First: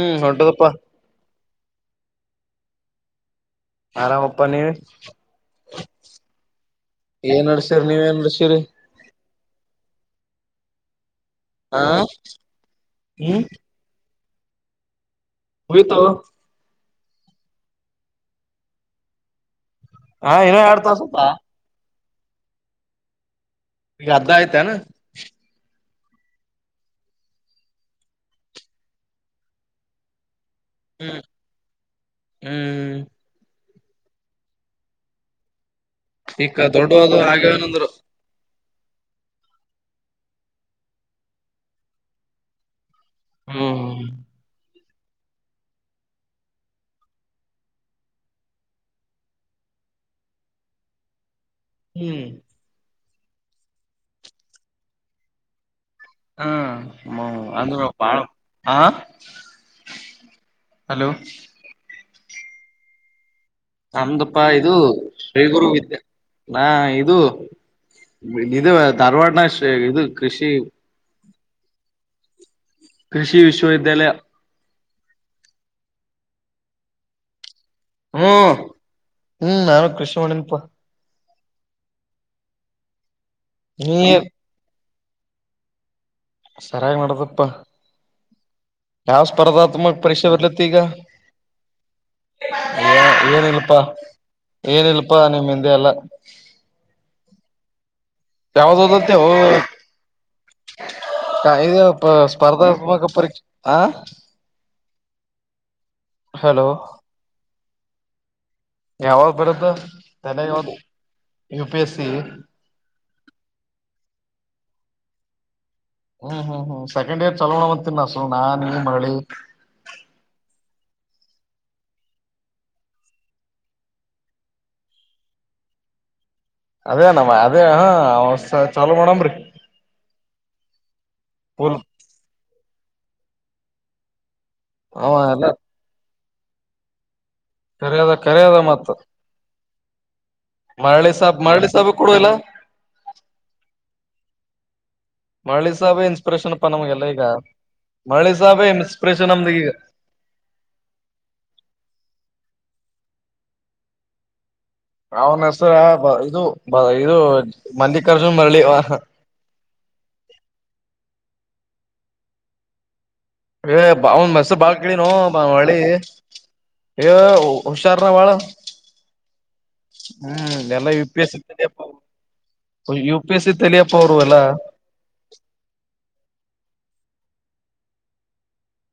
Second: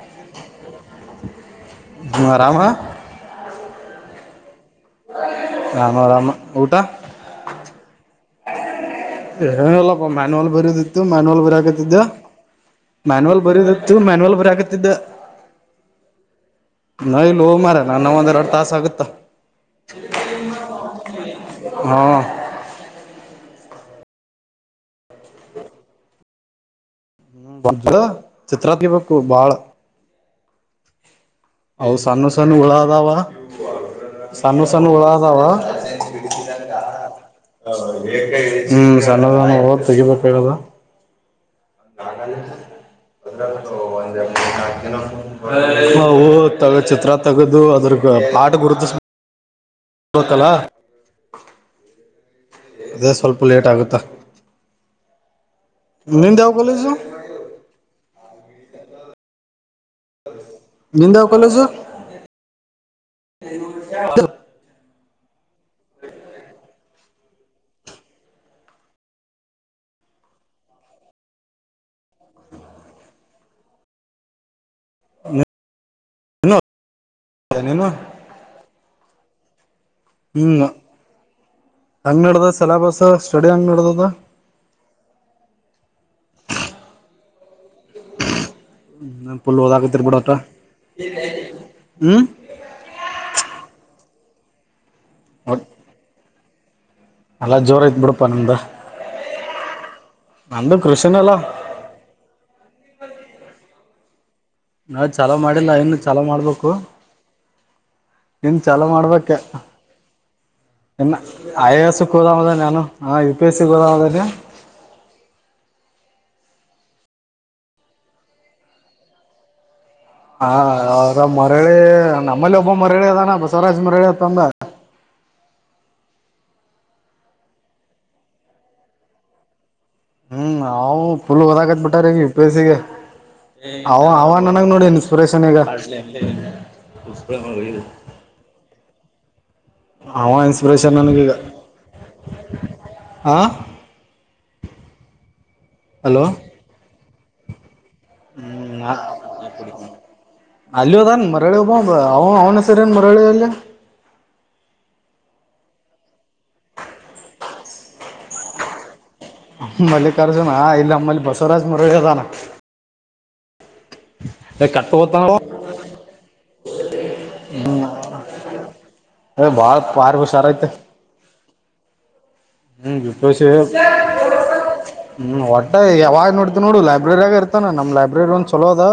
ಹ್ಮ್ ದೊಡ್ಡದಪ್ಪಾ ಆರಾಮ ಆರಾಮಪ್ಪ ನೀ ರಾಮ ರಾಮ ಊಟ ಏನ್ ನಡ್ಸಿರಿ ನೀವ್ ಏನ್ ನಡ್ಸಿರಿ ಏನಲ್ಲಪ್ಪ ಮ್ಯನ್ುವಲ್ ಬರಯದಿತ್ತು ಮ್ಯಾನ್ಯುವಲ್ ಹ ಬರಕತ್ತಿದ್ದ ಮ್ಯನ್ಯಲ್ ಹ್ಮ್ ಬರದಿತ್ತು ಇ ಮ್ಯಾನ್ುವಲ್ ಬರ ಆಕತಿದ್ದ ಹತವಾ ನ ಇಲ್ಲಿ ಹೋ ಮಾರ ನಾ ನ ಒಂದ ಎರಡು ತಾಸ ಆಗುತ್ತಾ ಹಾ ಇನ್ನ ಎರಡ್ ತಾಸ ಆಯ್ತಾ ಹಾ ಈಗ ಅರ್ಧ ಆಯ್ತನಾ ಚಿತ್ರತ್ ಬು ಬಾಳ ಹ್ಮ್ ಹೌ ಸಾನು ಸಾನು ಹ್ಮ್ ಉಳಾದಾವ ಸಾನು ಸಾನು ಉಳಾದಾವ ಈಕ್ಕ ದೊಡ್ಡವದು ಹಾಗ್ಯವನಂದ್ರು ಹ್ಮ್ ಸಣ್ಣದ ತೆಗಿಬೇಕ ಹೇಳಲ್ಲ ನಾಗಲ್ಯಂಡ್ ಅದ್ರ ಹ್ಮ್ ಒಂದ ಎ ನಾಲ್ಕಿನ ಹ ತಗ್ ಚಿತ್ರ ತಗದು ಅದ್ರ ಪಾಠ ಗುರುತ ಹತ್ತಲ್ಲಾ ಹ್ಮ್ ಅದೇ ಸ್ವಲ್ಪ ಲೇಟ್ ಆಗುತ್ತಾ ನಿಂದ ಯಾವ ಕಾಲೇಜು ಹ್ಮ ಅಂದಾಳ ಹ ನಿಂದ ಕಾಲೇಜು ನಮಂದಪ್ಪಾ ಇದು ಶ್ರೀಗುರುಿದ್ಯಾ ನಾ ಇದು ಇದು ತರ್ವಾಡನ ಇದು ಕೃಷಿ ಕೃಷಿ ವಿಶ್ವಿದ್ಯಾಲಯ [inaudible] ಹ್ಮ್ ಹ್ಮ್ ನರು ಖುಷಿ ಹ್ಞೂ ಹಂಗೆ ನಡ್ದ ಸಿಲಬಸ್ ಸ್ಟಡಿ ಹಂಗೆ ನೀ ನಡ್ದದ ಸರಿಾಗಿ ನಡದಪ್ಪ ಯಾವ ಫುಲ್ ಸ್ಪರ್ಧಾತ್ಮಕ ಓದಾಕತಿರ್ ಪರೀಕ್ಷೆ ಬಿಡಟ ಬರಲತ್ತ ಈಗ ಹ್ಮ್ ಏ ಏನಲ್ಪಾ ಏನಲ್ಪಾ ನಿಮ್ಮ ಹಿಂದೆ ಎಲ್ಲ ಅಲ್ಲ ಜೋರ ಐತ್ ಬಿು ಯಾವದ [unintelligible] ನಂದು ಕೃಷಿನ ಅಲ್ಲ ಇ ಸ್ಪರ್ಧಾತ್ಮಕ ಪರೀಕ್ಷ ಹ ನಾವು ಚಲೋ ಮಾಡಿಲ್ಲ ಇನ್ನುೂ ಚಲೋ ಹಲೋ ಮಾಡ್ಬೇಕು ಇನ್ ಚಲೋ ಯಾವಾಗ ಮಾಡ್ಬೇಕೆ ಬರುತ್ತ ತಲೆ ಯಾವ್ದ ಇನ್ನು ಯು ಪಿ ಎಸ್ ಸಿ ಆಯಾಸಕ್ ಹೋದಾಮದ ನಾನು ಹಾ ಇದು ಪೇ ಸಿಿಗೆ ಗೋದ ಅದ ರೀ ಹ್ಮ್ ಹ್ಮ್ ಹ್ಮ್ ಸೆಕಂಡ್ ಇಯರ್ ಚೋಣ ಅಂತೀನ್ಿಸ ನಾ ನೀ ಮಳಿ ಹಾ ಅವದ ಮರಳಿ ನಮ್ಮಲ್ಲಿ ಒಬ್ಬ ಮರಳಿ ಅದಾನ ಬಸವರಾಜ್ ಮರಳಿ ಅತ್ತಂದ ಅದೇ ನಮ್ಮ ಅದೇ ಹ ಚಲೋ ಮಾಡಮ್ರಿ ಹ್ಮ್ ಅವು ಫುಲ್ ಓದಕತ್ ಬಿಟಾರ ಈಗ್ ಯು ಪಿ ಏ ಸ್ಸಿ ಗ್ ಅವ ಅವ ನನಗ್ ನೋಡಿ ಅವ ಇನ್ಸ್ಪಿರೇಷನ್ ಎಲ್ಲ ಆಗ್ಯಾರ್ ಖರೆ ಅದಾ ಖರೆ ಅದಾ ಮಾತು. ಅವ ಇನ್ಸ್ಪಿರೇಷನ್ ನನಗ ಈಗ. ಸಾಬ್ ಮರಳಿ ಸಾಬ ಕೊಡುವಲ್ಲ ಹಾಂ ಮರಳಿ ಸಾಹಬೇ ಇನ್ಸ್ಪಿರೇಷನ್ ಅಪ್ಪಾ ನಮ್ಗೆಲ್ಲ ಈಗ ಮರಳಿ ಸಾಹಬೇ ಹ್ಮ್ ಇನ್ಸ್ಪಿರೇಷನ್ ನಮ್ದ ಈಗ. ಅಲ್ಲೂ ಅದಾನ್ ಮರಳ ಒಬ್ಬವ್ ಅವ ಅವ್ನ ಹೆಸರಿ ಏನ್ ಮರಳಿ [unintelligible] ಅವನ್ ಹೆಸರ ಇದು ಇದು ಮಲ್ಲಿಕಾರ್ಜುನ್ ಮರಳಿ ಅವ. ಮಲ್ಲಿಕಾರ್ಜುನ ಇಲ್ಲಿ ನಮ್ಮಲ್ಲಿ ಬಸವರಾಜ್ ಮರಳಿ ಅದಾನ್. ಏ ಯಪ್ಪಾ ಅವ್ನ ಹೆಸರ ಏ ಭಾಳ ಕಟ್ಟ ಕೇಳಿನೋ ಹೋತಾನ ಮರಳಿ. ಏ ಹುಷಾರ ಹರಾ ಭಾಳ ಏ ಬಾಳ ಪಾರ್ ಹುಷಾರ ಹ್ಮ್ ಐತೆ ಎಲ್ಲ ಯು ಪಿ ಎಸ್ಸಿ. ಹ್ಮ್ ಯು ಪಿ ವಿಪೇಶ್ ಎಸ್ಸಿ ತಲಿಯಪ್ಪ ಅವ್ರು ಏಲ್ಲಾ ಹ್ಮ್ ವಟ್ಟ ಯಾವಾಗ್ ನೋಡ್ತಿ ನೋಡು ಲೈಬ್ರರ್ಯಾಗ್ ಇರ್ತಾನ ನಮ್ ಲೈಬ್ರೆರಿ ಒಂದ ಚಲೋ ಅದಾ.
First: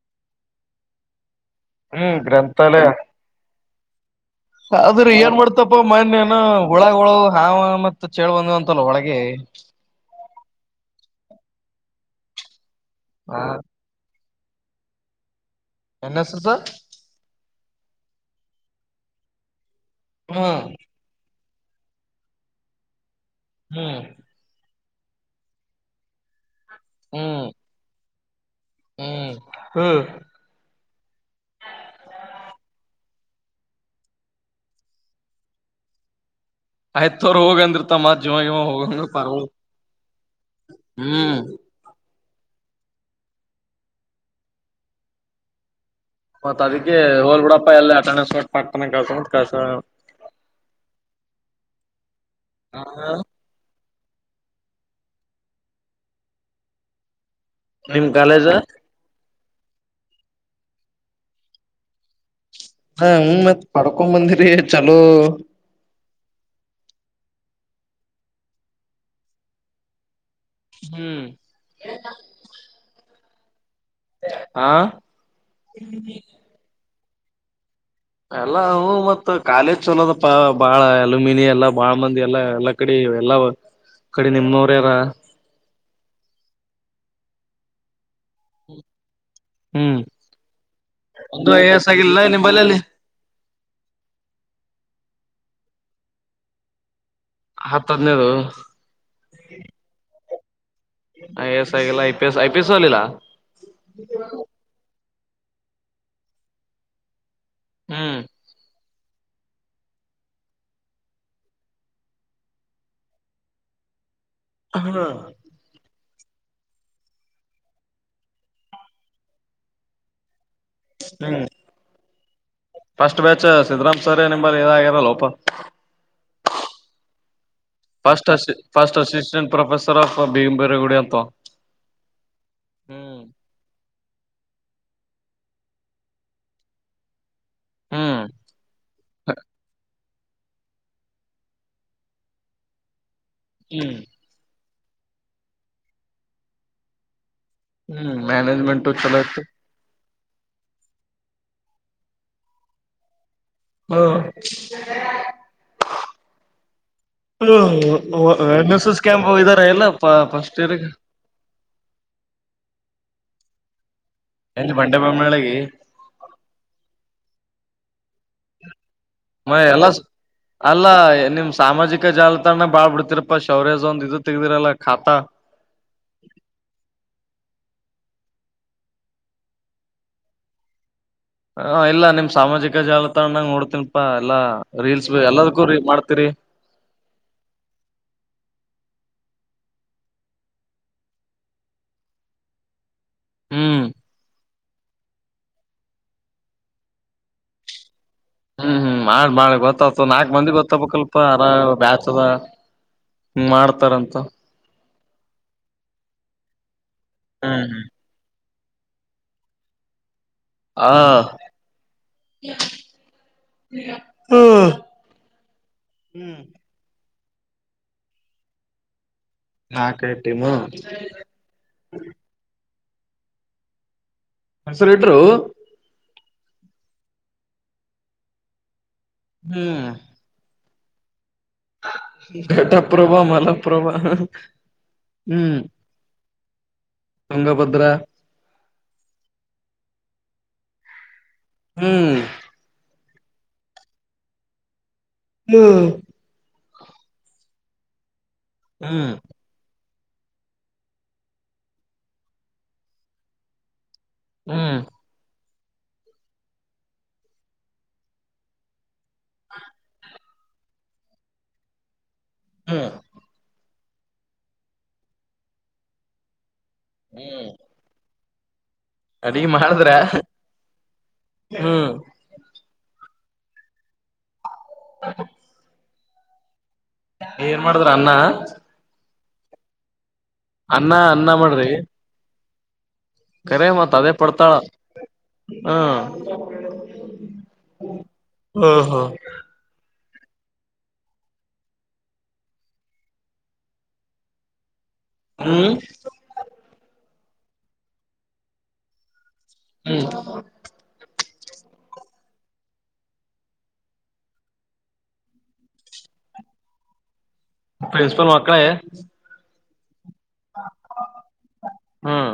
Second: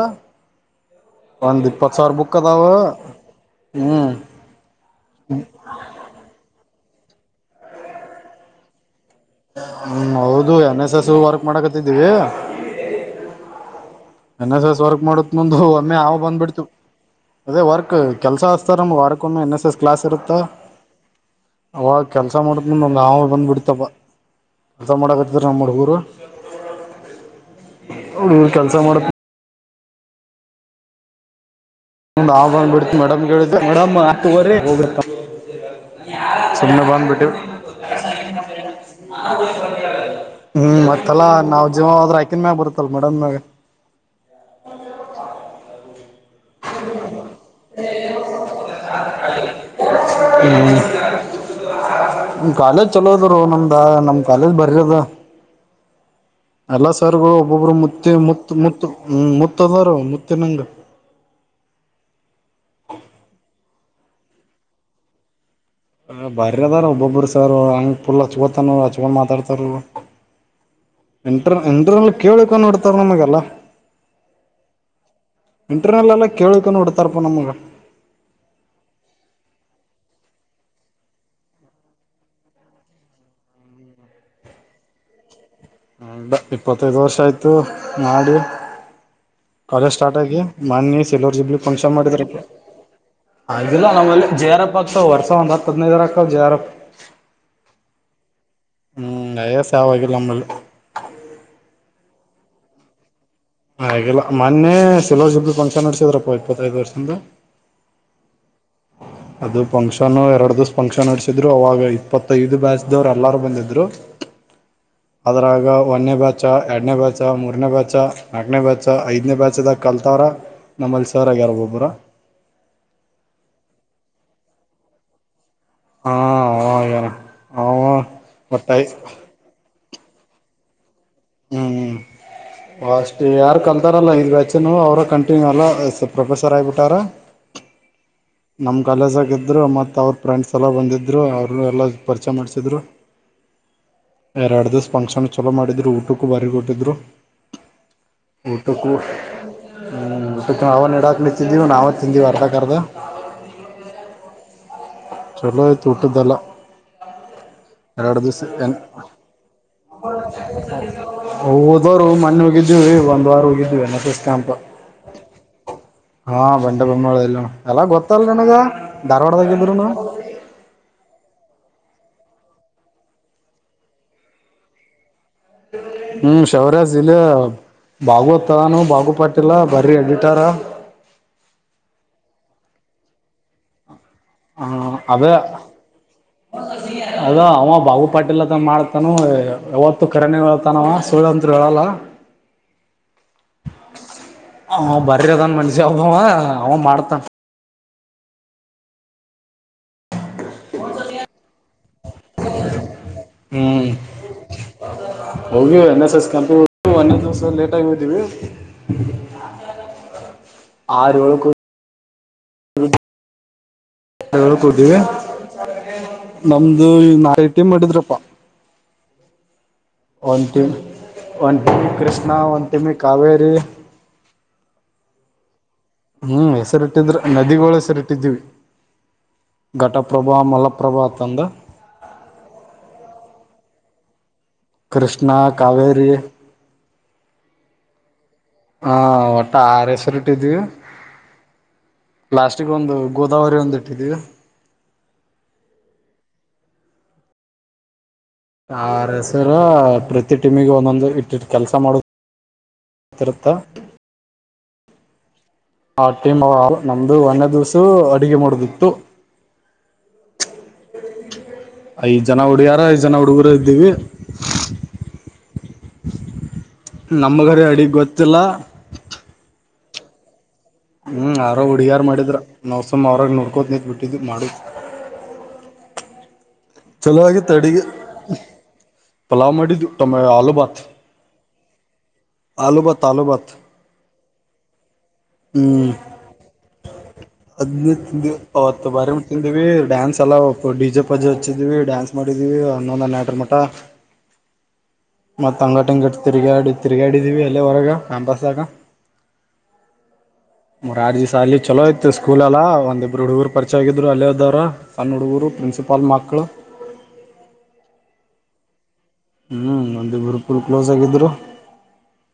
ಒಂದ್ ಇಪ್ಪತ್ ಸಾವಿರ ಹ್ಮ್ ಬುಕ್ ಅದಾವ ಗ್ರಂಥಾಲಯ ಹ್ಮ್. ಅದ್ರೀ ಏನ್ ಮಾಡ್ತಪ್ಪ ಮನ್ಯ ಏನೋ ಹುಳಗೋಳ ಹಾವ ಮತ್ತ ಚೇಳ ಬಂದದ ಅಂತಲ್ಲ ಒಳಗೆ ಹ್ಮ್ ಹೌದು ಎನ್ ಎಸ್ ಎಸ್ ವರ್ಕ್ ಮಾಡಕತ್ತಿದ್ದೀವಿ. ಹಾ ಎನ್ ಎಸ್ ಎಸ್ ವರ್ಕ್ ಮಾಡುತ್ ಮುಂದ ಒಮ್ಮೆ ಹಾವ ಎನ್ ಎಸ್ ಎಸ್ ಬಂದ್ಬಿಡ್ತು. ಅದೇ ವರ್ಕ್ ಕೆಲಸ ಹಚ್ಚ್ತಾರ್ ನಮ್ಗ ವಾರಕ್ಕೊಮ್ಮೆ ಎನ್ ಎಸ್ ಎಸ್ ಕ್ಲಾಸ್ ಇರುತ್ತ ಹ್ಮ್ ಅವಾಗ ಕೆಲ್ಸ ಮಾಡೊತ್ ಮುಂದ್ ಒಂದ್ ಹಾವ ಬಂದ್ಬಿಡ್ತಪ್ಪ. ಹ್ಮ್ ಕೆಲ್ಸಾ ಮಾಡಾಕತ್ತಿದ್ರ ನಮ್ಮ ಹಡುಗುರು ಹ್ಮ್ ಅವ್ರ ಕೆಲ್ಸ ಮಾಡೊತ್ ಹ್ಮ್ ಹ್ಮ್ ಮುಂದ ಹಾವ ಬಂಡ್ಬಿಡ್ತ ಮೇಡಮ್ಗ ಹೇಳಿದ್ವಿ ಮೇಡಂ ಆತ್ ತೊಗೊರಿ ಹೋಗ್ರಿ ಸುಮ್ಮ್ನೆ ಆಯ್ತ್ ಬಂದ್ಬಿಟ್ಟೆವ ತೋರ್ ಹೋಗಂದಿರ್ತ ಮತ್ ಜೀವ ಗಿವ ಹೋಗಂಗ ಪಾರ್ಗಳು ಹ್ಮ್ ಮತ್ತಲ್ಲ ಹ್ಮ್ ನಾವ ಜೀವ ಹೋದ್ರ ಅಕಿನ್ ಮ್ಯಾಗ್ ಬರ್ತ್ತಲ್ ವಾರ್ಡನ್ ಮ್ಯಾಗ. ಮತ್ ಅದಿಕೆ ಹೋಲ್ ಬಿಡಪ್ಪಾ ಎಲ್ಲ ಅಟೆಂಡೆನ್ಸ್ ಕೊಟ್ಟ ಪಟ್ಟಣ ಕಳ್ಸಮ ಅಂತ್ ಖಲ್ಸ್ಯಾಳ್ ಏನೋ ಹ್ಮ್ ಕಾಲೇಜ್ ಚಲೋದರೋ ನಮ್ದ ನಮ್ ಕಾಲೇಜ್ ಭಾರಿ ಅದಾ. ಎಲ್ಲ ಸರ್ಗಳು ಒಬ್ಬೊಬ್ರು ನಿಮ್ ಮುತ್ತಿ ಕಾಲೇಜ್ ಮುತ್ತ ಮುತ್ತ ಹ್ಮ್ ಮುತ್ತ ಆದಾರೂ ಮುತ್ತಿನಂಗ ಹಾ ಹ್ಮ ಮತ್ ಪಡ್ಕೊ ಬಂದಿರಿ ಚಲೋ ಬಾರಿ ಅದಾರ ಒಬ್ಬೊಬ್ರು ಸರ್ ಹಂಗ ಫುಲ್ ಹಚ್ಕೊತಾನ ಹಚ್ಕೊಂಡ ಮಾತಾಡ್ತಾರೂ. ಹ್ಮ್ ಇಂಟ್ರ ಇಂಟ್ರನಲ್ಲಿ ಕೇಳಿಕ ನೋಡ್ತಾರ ನಮಗೆಲ್ಲ. ಆ ಇಂಟರ್ನಲ್ ಎಲ್ಲ ಕೇಳ್ಕೊಂಡ ಇಡ್ತಾರಪ್ಪ ನಮ್ಗ ಎಲ್ಲಾ ಮತ್ತತ್ ಕಾಲೇಜ್ ಚಲೋದಪ್ಪ ಬಾಳ ಅಲ್ಯುಮಿನಿ ಎಲ್ಲಾ ಬಾಳ ಮಂದಿ ಎಲ್ಲ ಎಲ್ಲ ಕಡೆ ಎಲ್ಲ ಕಡೆ ನಿಮ್ಮ್ವರ ಯಾರ ಇಪ್ಪತ್ತದು ವರ್ಷ ಆಯ್ತು ಮಾಡಿ ಕಾಲೇಜ್ ಹ್ಮ್ ಸ್ಟಾರ್ಟ್ ಆಗಿ ಮಣಿ ಸಿಲ್ರ್ ಒಂದು ಜಿಬ್ಲಿ ಐ ಎ ಎಸ್ ಫಂಕ್ಷನ್ ಆಗಿಲ್ಲ ಮಾಡಿದ್ರಪ್ಪ ನಿಂಬಲ್ಲಿ ಅಲ್ಲಿ ಆಿಲ್ಲ ನಾವ್ ಅಲ್ಲಿ ಜೆರಪ್ಪಪ್ ಹಕ್ತವ್ರ್ಷ ಒ್ ಹದಿನೈದರಾಕ್ ಜರಪ್ಪಪ್ [unintelligible] ಹತ್ತ ಹದನೇದು ಹ್ಮ್ ಅಯ ಸಾವವಾಗಿಲ್ಲ ನಮ್ಮಲ್ಲಿ ಐ ಎಸ್ ಆಗಿಲ್ಲ I P S I P S ಅಲ್ಲಿಲ್ಲ ಹಲ್ಲ ಮೊನ್ನೆ ಸಿಲ್ವರ್ ಜುಬ್ಲ್ ಫಂಕ್ಷನ್ ನಡೆಸಿದ್ರಪ್ಪ ಇಪ್ಪತ್ತೈದು ವರ್ಷದ ಹ್ಮ್ ಅದು ಫಂಕ್ಷನ್ ಎರಡು ದಿವಸ ಫಂಕ್ಷನ್ ನಡಸಿದ್ರು ಅವಾಗ ಇಪ್ಪತ್ತೈದು ಬ್ಯಾಚ್ ದವ್ರು ಎಲ್ಲಾರು ಬಂದಿದ್ರು ಹಾ ರ ಒಂದನೇ ಬ್ಯಾಚ ಎರಡ್ನೇ ಬ್ಯಾಚ ಮೂರನೇ ಬ್ಯಾಚ ನಾಕನೇ ಬ್ಯಾಚ ಐದನೇ ಬ್ಯಾಚ್ದಾಗ ಕಲ್ತಾವ್ರ ನಮ್ಮಲ್ಲಿ ಸರ್ಗ ಯ್ಯಾರು ಒಬ್ಬರಾ ಫಸ್ಟ್ ಬ್ಯಾಚ್ ಸಿದ್ದರಾಮ್ ಸವರೇ ನಿಂಬಲ್ಲಿ ಇದಾಗಿರಲ್ಲ ಓಪನ್ ಹಾ first first assistant professor of ಬಿಗಂಬೇರಗುಡಿ ಅಂತ ಹ್ಮ್ ಅಷ್ಟೇ ಯಾರು ಕಲ್ತಾರಲ್ಲ ಇ ಅಚ್ಚೆನು ಅವ್ರ ಕಂಟಿನ್ಯೂ ಅಲ್ಲ ಎ ಪ್ರೊಫೆಸರ್ ಆಗಿಬಿಟ್ಟಾರ ಹ್ಮ್ ನಮ್ಮ ಕಾಲೇಜ್ ಆಗಿದ್ರು ಮತ್ತು ಅವ್ರ ಫ್ರೆಂಡ್ಸ್ ಎಲ್ಲ ಬಂದಿದ್ರು ಅವರು ಎಲ್ಲ ಪರಿಚಯ ಮಾಡಿಸಿದ್ರು ಹ್ಮ್. ಎರಡ್ ದಿವಸ್ ಫಂಕ್ಷನ್ ಚಲೋ ಮಾಡಿದ್ರು ಊಟಕ್ಕೂ ಬಾರಿ ಕೊಟ್ಟಿದ್ರು. ಹ್ಮ್ ಮ್ಯಾನೇಜ್ಮೆಂಟು ಊಟುಕೂ. ಚಲೋ ಇತ್ತು ಹ್ಮ್ ಊಟಕ್ ನಾವ ನೆಡಾಕ್ ನಿಂತೀದಿವಿ ನಾವ ತಿಂದಿದಿವಿ ಅರ್ಧುಕರ್ಧಾ. ಹ್ಮ. ಚಲೋ ಆಯ್ತು ಊಟದ್ದೆಲ್ಲ. ಹ ಎರಡು ದಿವ್ಸ ಎನ್ ಎಸ್ ಎಸ್ ಕ್ಯಾಂಪ್ ಹೊಗಿದಾರ ಎಲ್ಲ ಫಸ್ಟ್ ಇಯರ್ಗೆ. ಹ ಹೋದ್ವಾರು ಮನ್ನೆ ಹೋಗಿದ್ವಿ ಒಂದ್ ವಾರ ಹೋಗಿದ್ [unintelligible] ಎಲ್ಲಿ ಬಂಡೆ ಬೊಮ್ಮ ಮಳಗೆ. ಹಾ ಬಂಡೆ ಬೊಮ್ಮಾಳ ಇಲ್ ಅಣ್ಣ ಎಲ್ಲ ಗೊತ್ತಲ್ ನಿನಗ ಧಾರ್ವಾಡ್. ಮ ಎಲ್ಲಾಸ್. ಅಲ್ಲ ನಿಮ್ ಸಾಮಾಜಿಕ ಜಾಲತಾಣ ಬಾಳ್ ಬಿಡ್ತಿರಪ್ಪಾ ಶೌರ್ಯ ಒಂದ ಇದು ತೆಗ್ದಿರಲ್ಲಾ ಖಾತಾ. ಹ್ಮ್ ಶೌರ್ಯ ಜಿಲ್ಲ ಭಾಗವತಾನ ಬಾಗು ಪಾಟ್ಟಿಲ್ಲ ಬರೀ ಎಡಿಟರ. ಹ ಇಲ್ಲ ನಿಮ್ ಸಾಮಾಜಿಕ ಜಾಲತಾಣಾಗ ನೋಡ್ತಿನಿ ಪಾ ಎಲ್ಲಾ ರೀಲ್ಸ್ ಅದೇ ಎಲ್ಲದಕ್ಕೂ ಮಾಡ್ತೀರಿ. [inaudible] ಅದ ಅವ ಬಾಬು ಪಾಟೀಲ್ ಅದ ಮಾಡ್ತಾನು ಯಾವತ್ತು ಕರೆನೆ ಹೆಳ್ತಾನವ ಸುಳ್ತ್ರು ಹೇಳಲ್ಲ. [unintelligible] ಹ್ಮ್ ಆ ಬರರದನ್ ಮನ್ಸಿ ಅವಬ ಅವ ಮಾಡ್ತನ್ ಹ್ಮ್ ಹ್ಮ್ ಮಾಡ್ ಮಾಡಿ ಗೊತ್ತತ ನಾಲ್ಕ್ ಮಂದಿ ಗೊತ್ತ ಬಲ್ಪ ದ ಹ್ಮ್ ಮಾಡ್ತಾರಂತ. ಹೋಗಿ ಎನ್ ಎಸ್ ಎಸ್ ಕಂಪ್ನಿ ಒಂದೆ ದಿವಸ್ ಹ್ಮ್ ಲೇಟಾಗಿದಿವಿ. [inaudible] ಹಾ. ಹೇಳ್ಕತೀವಿ ಹ್ಮ್ ನಮ್ದು ಈ ನಾಲ್ಟೀಮ್ ಮಾಡಿದ್ರಪ್ಪಾ. ನಾಲ್ಕ ಒಂದ್ ಟೀಮು. ಟೀಮ್ ಒಂದ್ ಡಿ ಕೃಷ್ಣ ಒಂದ್ ಟಿಮಿ ಕಾವೇರಿ. ಹನ್ಸುಲೆಟ್ರು ಹ್ಮ್ ಹೆಸರಿಟ್ಟಿದ್ರೆ ನದಿಗೂಳ್ ಹೆಸರಿಟ್ಟಿದೀವಿ ಹ್ಮ್ ಘಟಪ್ ಪ್ರಭಾ ಮಲಪ್ರಭಾ ತಂದ. ಗಟಪ್ರಭ ಮಲಪ್ರಭ. ಕೃಷ್ಣ ಕಾವೇರಿ. ತುಂಗಭದ್ರಾ. ಹ ಒಟ್ಟ ಆರ್ ಹೆಸರ್ ಇಟ್ಟಿದೀವಿ. ಹ್ಮ್. ಲಾಸ್ಟಿಗ್ ಒಂದು ಗೋದಾವರಿ ಒಂದ್ ಇಟ್ಟಿದೀವಿ. ಹ್ಮ ಹ್ಮ್ ಆರ್ ಎಸ್ ತರ ಪ್ರತಿ ಟೀಮಿಗೆ ಒಂದೊಂದು ಇಟ್ಟಿಟ್ಟ ಕೆಲಸ ಮಾಡೊದಿರುತ್ತ. ಹ್ಮ್ ಆ ಟೀಮ್ ನಮ್ದು ಒಂದೇ ದಿವ್ಸು ಅಡುಗೆ ಮಾಡೊದಿತ್ತು. ಐದ್ ಜನ ಹುಡ್ಗಿಯಾರ ಹ್ಮ್ ಐದ್ ಜನ ಹುಡುಗರ ಇದ್ದೀವಿ. ನಮ್ಗರಿ ಅಡಿಗ್ ಗೊತ್ತಿಲ್ಲ ಅಡ್ಗಿ ಮಾಡಿದ್ರ ಹ್ಮ್ ಆವ್ರೆ ಹ್ಮ್ ಹುಡುಗಿಯರ್ ಮಾಡಿದ್ರ ನಾವ್ ಸುಮ್ ಅವರಾಗ ನೋಡ್ಕೋತ ನಿಂತ್ ಬಿಟ್ಟಿದ್ದು ಮಾಡೊದ [inaudible] ಚಲೊ ಆಗಿತ್ ಏನ್ ಅಡಿಗೆ ಮಾಡಿದ್ರ ಅನ್ನ ಪಲಾವ್ ಮಾಡಿದ ಆಲು ಅನ್ನ ಅನ್ನ ಮಾಡ್ರಿ ಆಲೂಬ ಕರೆ ಮಾತ್ ಅದೇ ಪಡ್ತಾ ಹ್ಮ ಅದ್ನ್ ತಿಂದಿವಿ ಅವತ್ತು ಬಾರಿ ತಿಂದಿವಿ ಡ್ಯಾನ್ಸ್ ಎಲ್ಲ ಡಿಜೆ ಪಾಜೆ ಹಚ್ಚಿದಿವಿ ಡಾನ್ಸ್ ಮಾಡಿದೀವಿ ಅನ್ನೊಂದ್ ಆಟರ್ ಮಠ ಮತ್ತ ಹ್ಮ್ ಅಂಗಟ ಹಂಗ ತಿರ್ಗಾಡಿ ತಿರ್ಗಾಡಿದೀವಿ ಅಲ್ಲೇ ಹೊರಗ ಕ್ಯಾಂಪಸ್ದಾಗ ಹ್ಮ ಮೂರ ಆರ್ ದಿವ್ಸ ಅಲ್ಲಿ ಚಲೋಯ್ತ್ ಸ್ಕೂಲ್ಲ್ಲ ಒಂದಿಬ್ರು ಹುಡುಗರು ಪರಿಚಯಗಿದ್ರು ಅಲ್ಲೇದವರು. ಸಣ್ಣ ಹುಡುಗರು ಪ್ರಿನ್ಸಿಪಾಲ್ ಮಕ್ಕಳು ಪ್ರಿನ್ಸಿಪಾಲ್ ಮಕ್ಕಳ ಹ್ಮ ಒಂದಿಬ್ರು ಪುಲ್ ಕ್ಲೋಸಾಗ್ಗಿದ್ರು ಹ್ಮ್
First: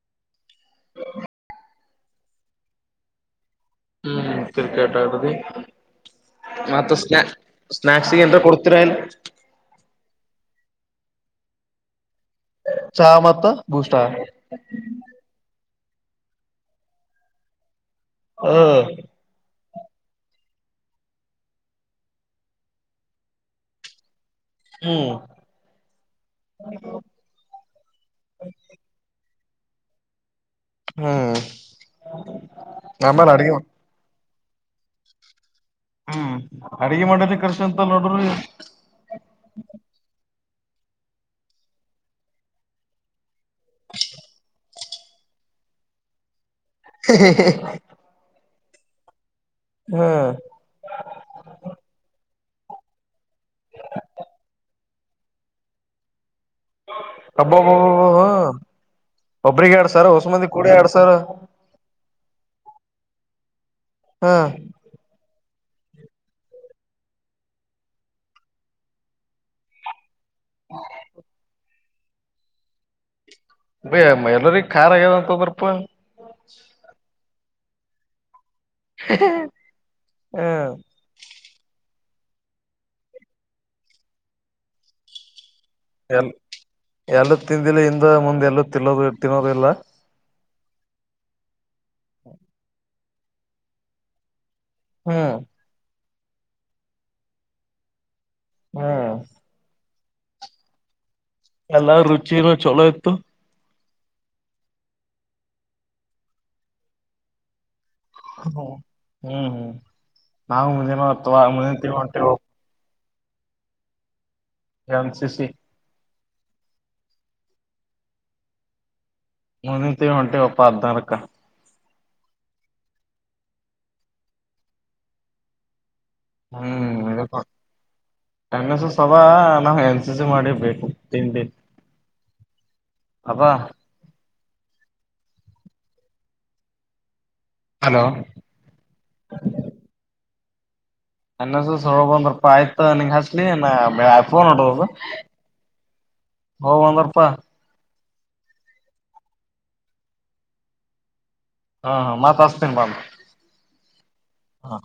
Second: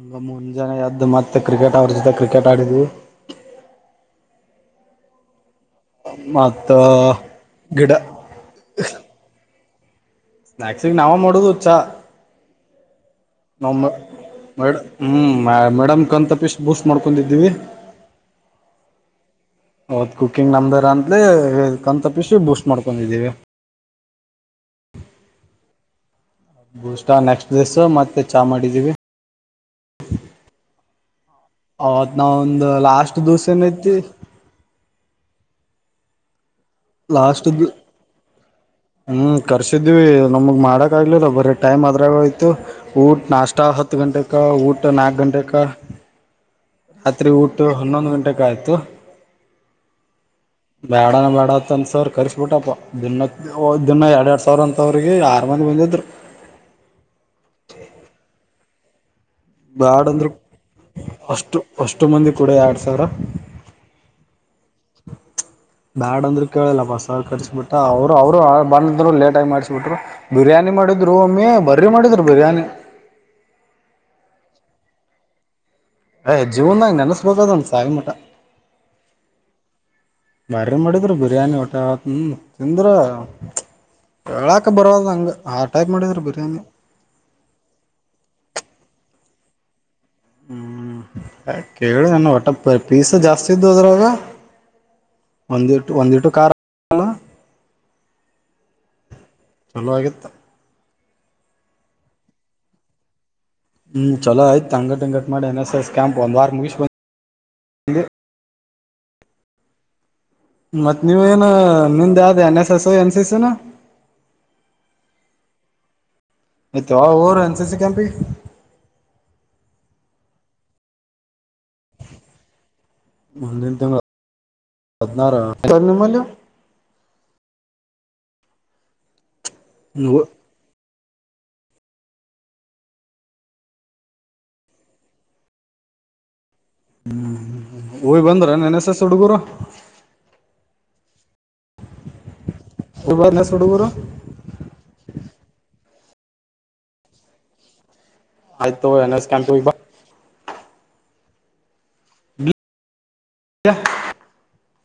ನಗ ಮುಂಜಾನೆ ಎದ್ದು ಮತ್ತೆ ಕ್ರಿಕೆಟ್ ಅವ್ರ ಜೊತೆ ಕ್ರಿಕೆಟ್ ಆಡಿದ್ವಿ ಹ್ಮ್ ಹ್ಮ್ ಕ್ರಿಕೆಟ್ ಆಡುದ್ರಿ ಮತ್ತ ಸ್ನಾ ಗಿಡ ಸ್ನಾಕ್ಸ್ಗೆ ಎಂತ ಕೊಡ್ತಿರಾಯ ಆಕ್ಚುಲಿ ನಾವ್ ಮಾಡೊದು ಚ್ಚಾ ಚಾ ಮತ್ ನಾವು ಮ ಮೇಡ ಹ್ಞೂ ಮ ಮೇಡಂಮ್ ಕಂತ ಪೀಸ್ ಬೂಸ್ಟ್ ಮಾಡ್ಕೊಂಡಿದ್ದೀವಿ ಹ್ಮ ಹೌದ ಕುಕ್ಕಿಂಗ್ ನಮ್ದರ್ ಅಂತಲ ಕಣ್ ತಪ್ಪಿಸಿ ಬೂಸ್ಟ್ ಮಾಡ್ಕೊಂಡಿದ್ದೀವಿ ಹ್ಮ್ ಬೂಷ್ಟ ನೆಕ್ಸ್ಟ್ ದಿಸ ಮತ್ತೆ ಚಾ ಮಾಡಿದ್ದೀವಿ ಹ್ಮ್ ಅವತ್ ನಾವ್ ಒಂದ್ ಲಾಸ್ಟ್ ದಿವ್ಸ ಏನ ಐತಿ ಹ್ಮ್ ಅಡಗೆ ಮಾಡಿದ್ರೆ ಲಾಸ್ಟ್ ಕರ್ಚ್ ಅಂತಲ್ ನೋಡ್ರಿ ಹ್ಮ್ ಕರ್ಸಿದೀವಿ ನಮಗ್ ಮಾಡಕ್ ಆಗ್ಲಿಲ್ಲ ಬರೀ ಟೈಮ್ ಅದ್ರಾಗ ಆಯ್ತು ಊಟ್ ನಾಷ್ಟ ಹತ್ತು ಗಂಟೆಕ ಊಟ ನಾಲ್ಕು ಗಂಟೆಕ [unintelligible] ರಾತ್ರಿ ಊಟ ಹ್ಮ ಹನ್ನೊಂದು ಗಂಟೆೆಗೆ ಆಯ್ತು ಹ್ಮ್ ಬೇಡ ಅಣ್ಣ ಬೇಡ ಹತ್ತೊಂದು ಸಾವಿರ ಕರೆಸ್ಬಿಟ್ಟಪ್ಪ ದಿನ ದಿನ ಎರಡು ಎರಡು ಸಾವಿರ ಅಂತವ್ರಿಗೆ ಆರು ಮಂದಿ ಬಂದಿದ್ರು ಹಬಬಬ ಹಾ ಒಬ್ರಿಗೆ ಎರಡು ಬ್ಯಾಡ ಸಾವಿರ ಅಂದ್ರು ಹೊಸಮಂದಿ ಕೂಡ ಎರಡು ಸಾವಿರ ಅಷ್ಟು ಅಷ್ಟು ಮಂದಿ ಕೂಡ ಎರಡ್ ಸಾವಿರ ಹಾ ಬ್ಯಾಡ್ ಅಂದ್ರರು ಕೇಳಿಲ್ಲಪ್ಪಸ್ ಕಟ್ಸಬಿಟ್ಟ ಅವ್ರು ಅವರು ಬಂದ್ರು ಲೇಟ ಆಾಗಿಿ ಮಾಡಿಸ್ಬಿಟ್ರು ಬಿರಿಯಾನಿ ಮಾಡರು ಒಮ್ಮೆ ಬರ್ರೀ ಮಾಡಿದರು ಬಿರಿಯಾನಿ ಬಯ ಎಲ್ಲರಿ ಖಾರ ಆಗ್ಯಾವ ಅಂತ ಬರಪಾ ಯ್ ಜೀವನಾಗ ನೆನೆಸ್ಬೇಕ ಅದಣ ಸಾಯಿ ಮಠ ಹ್ಮ್ ಬಾರಿ ಮಾಡಿದ್ರು ಬಿರಿಯಾನಿ ಊಟ ಹ್ಮ್ ತಿಂದ್ರೆ ಹೇಳಕ ಬರೋದು ಹಂಗೆ ಆ ಟೈಪ್ ಮಾಡಿದ್ರ ಬಿರಿಯಾನಿ ಯಾಡು ತಿಂದಿಲ್ಲ ಹಿಂದ್ ಮುಂದ [unintelligible] ಹ್ಮ್ ಕೇಳಿ ನನ್ನ ಒಟ್ಟ ಪೀಸ್ ಜಾಸ್ತಿ ಇದ್ದು ಹದ್ರಾಗ ಹ್ಮ ಒಂದಿಟ್ ಒಂದಿಟ್ಟು ಕಾರ್ ಹ್ಮ ಚಲೋ ಆಗತ್ತ ಎಲ್ಲು ರುಚಿನ ಚಲೋ ಇತ್ತು ಹ್ಮ್ ಚಲೋ ಆಯ್ತು ಅಂಗಟ್ಟ ಅಂಗಟ್ ಮಾಡಿ ಎನ್ ಎಸ್ ಎಸ್ ಕ್ಯಾಂಪ್ ಒಂದ ವಾರ ಮುಗಿಸಿ [unintelligible] [unintelligible] ಹ್ಮ್ ಹ್ಮ್ ನಾವು ಮುಂದಿನ ಮತ್ ನೀವ ಅಥವಾ ಏನು ಮುಂದಿನ ತಿಂಗಳು ನಿಂದ ಹೊಂಟೇವ ಯಾವ್ದ್ N S S N C C ನ ಎನ್ ಸಿ ಸಿ ಮತ್ತೆ ಯಾವಾಗ್ ಹೋಗೊರೂ ಎನ್ ಸಿ ಸಿ ಕ್ಯಾಂಪಿಗ್ ಮುಂದಿದ್ ತಿಂಗಳ ವಂಟಿವಪ ಹದಿನಾರುಕ ಮುಂದಿದ್ ತಿಂಗಳ ಹದಿನಾರುಕ [unintelligible] ಹ್ಮ್ [unintelligible] ಎನ್ ಎಸ್ ಎಸ್ ಸಭ ನಾವು ಎನ್ ಸಿ ಸಿ ಮಾಡಿ ಬೇಕು ತಿಂಡಿ ಆದ ಹ್ಮ್ ಹಲೋ ಹೋಗಿ ಬಂದ್ರ ಎನ್ ಎಸ್ ಎಸ್ ಹುಡುಗರು ಎನ್ ಎಸ್ ಎಸ್ ಹೋಗ್ಬಂದರ್ಪಾ ಆಯ್ತೊ ನಿಂಗ್ ಅಚ್ ಎನ್ ಲೀ ಎಸ್ ನಾ ಹುಡುಗರು [unintelligible] ಫೋನ್ ನೋಡು ಹೋಗು ಬಂದರು ಆಯ್ತು ತಗೋ ಎನ್ ಎಸ್ ಕ್ಯಾಂಪೀಗ್ ಬ ಹಾ ಹಾ ಮತ್ತ ಬಾ ಅಸ್ತೇನೆ ಬಂದು ಹ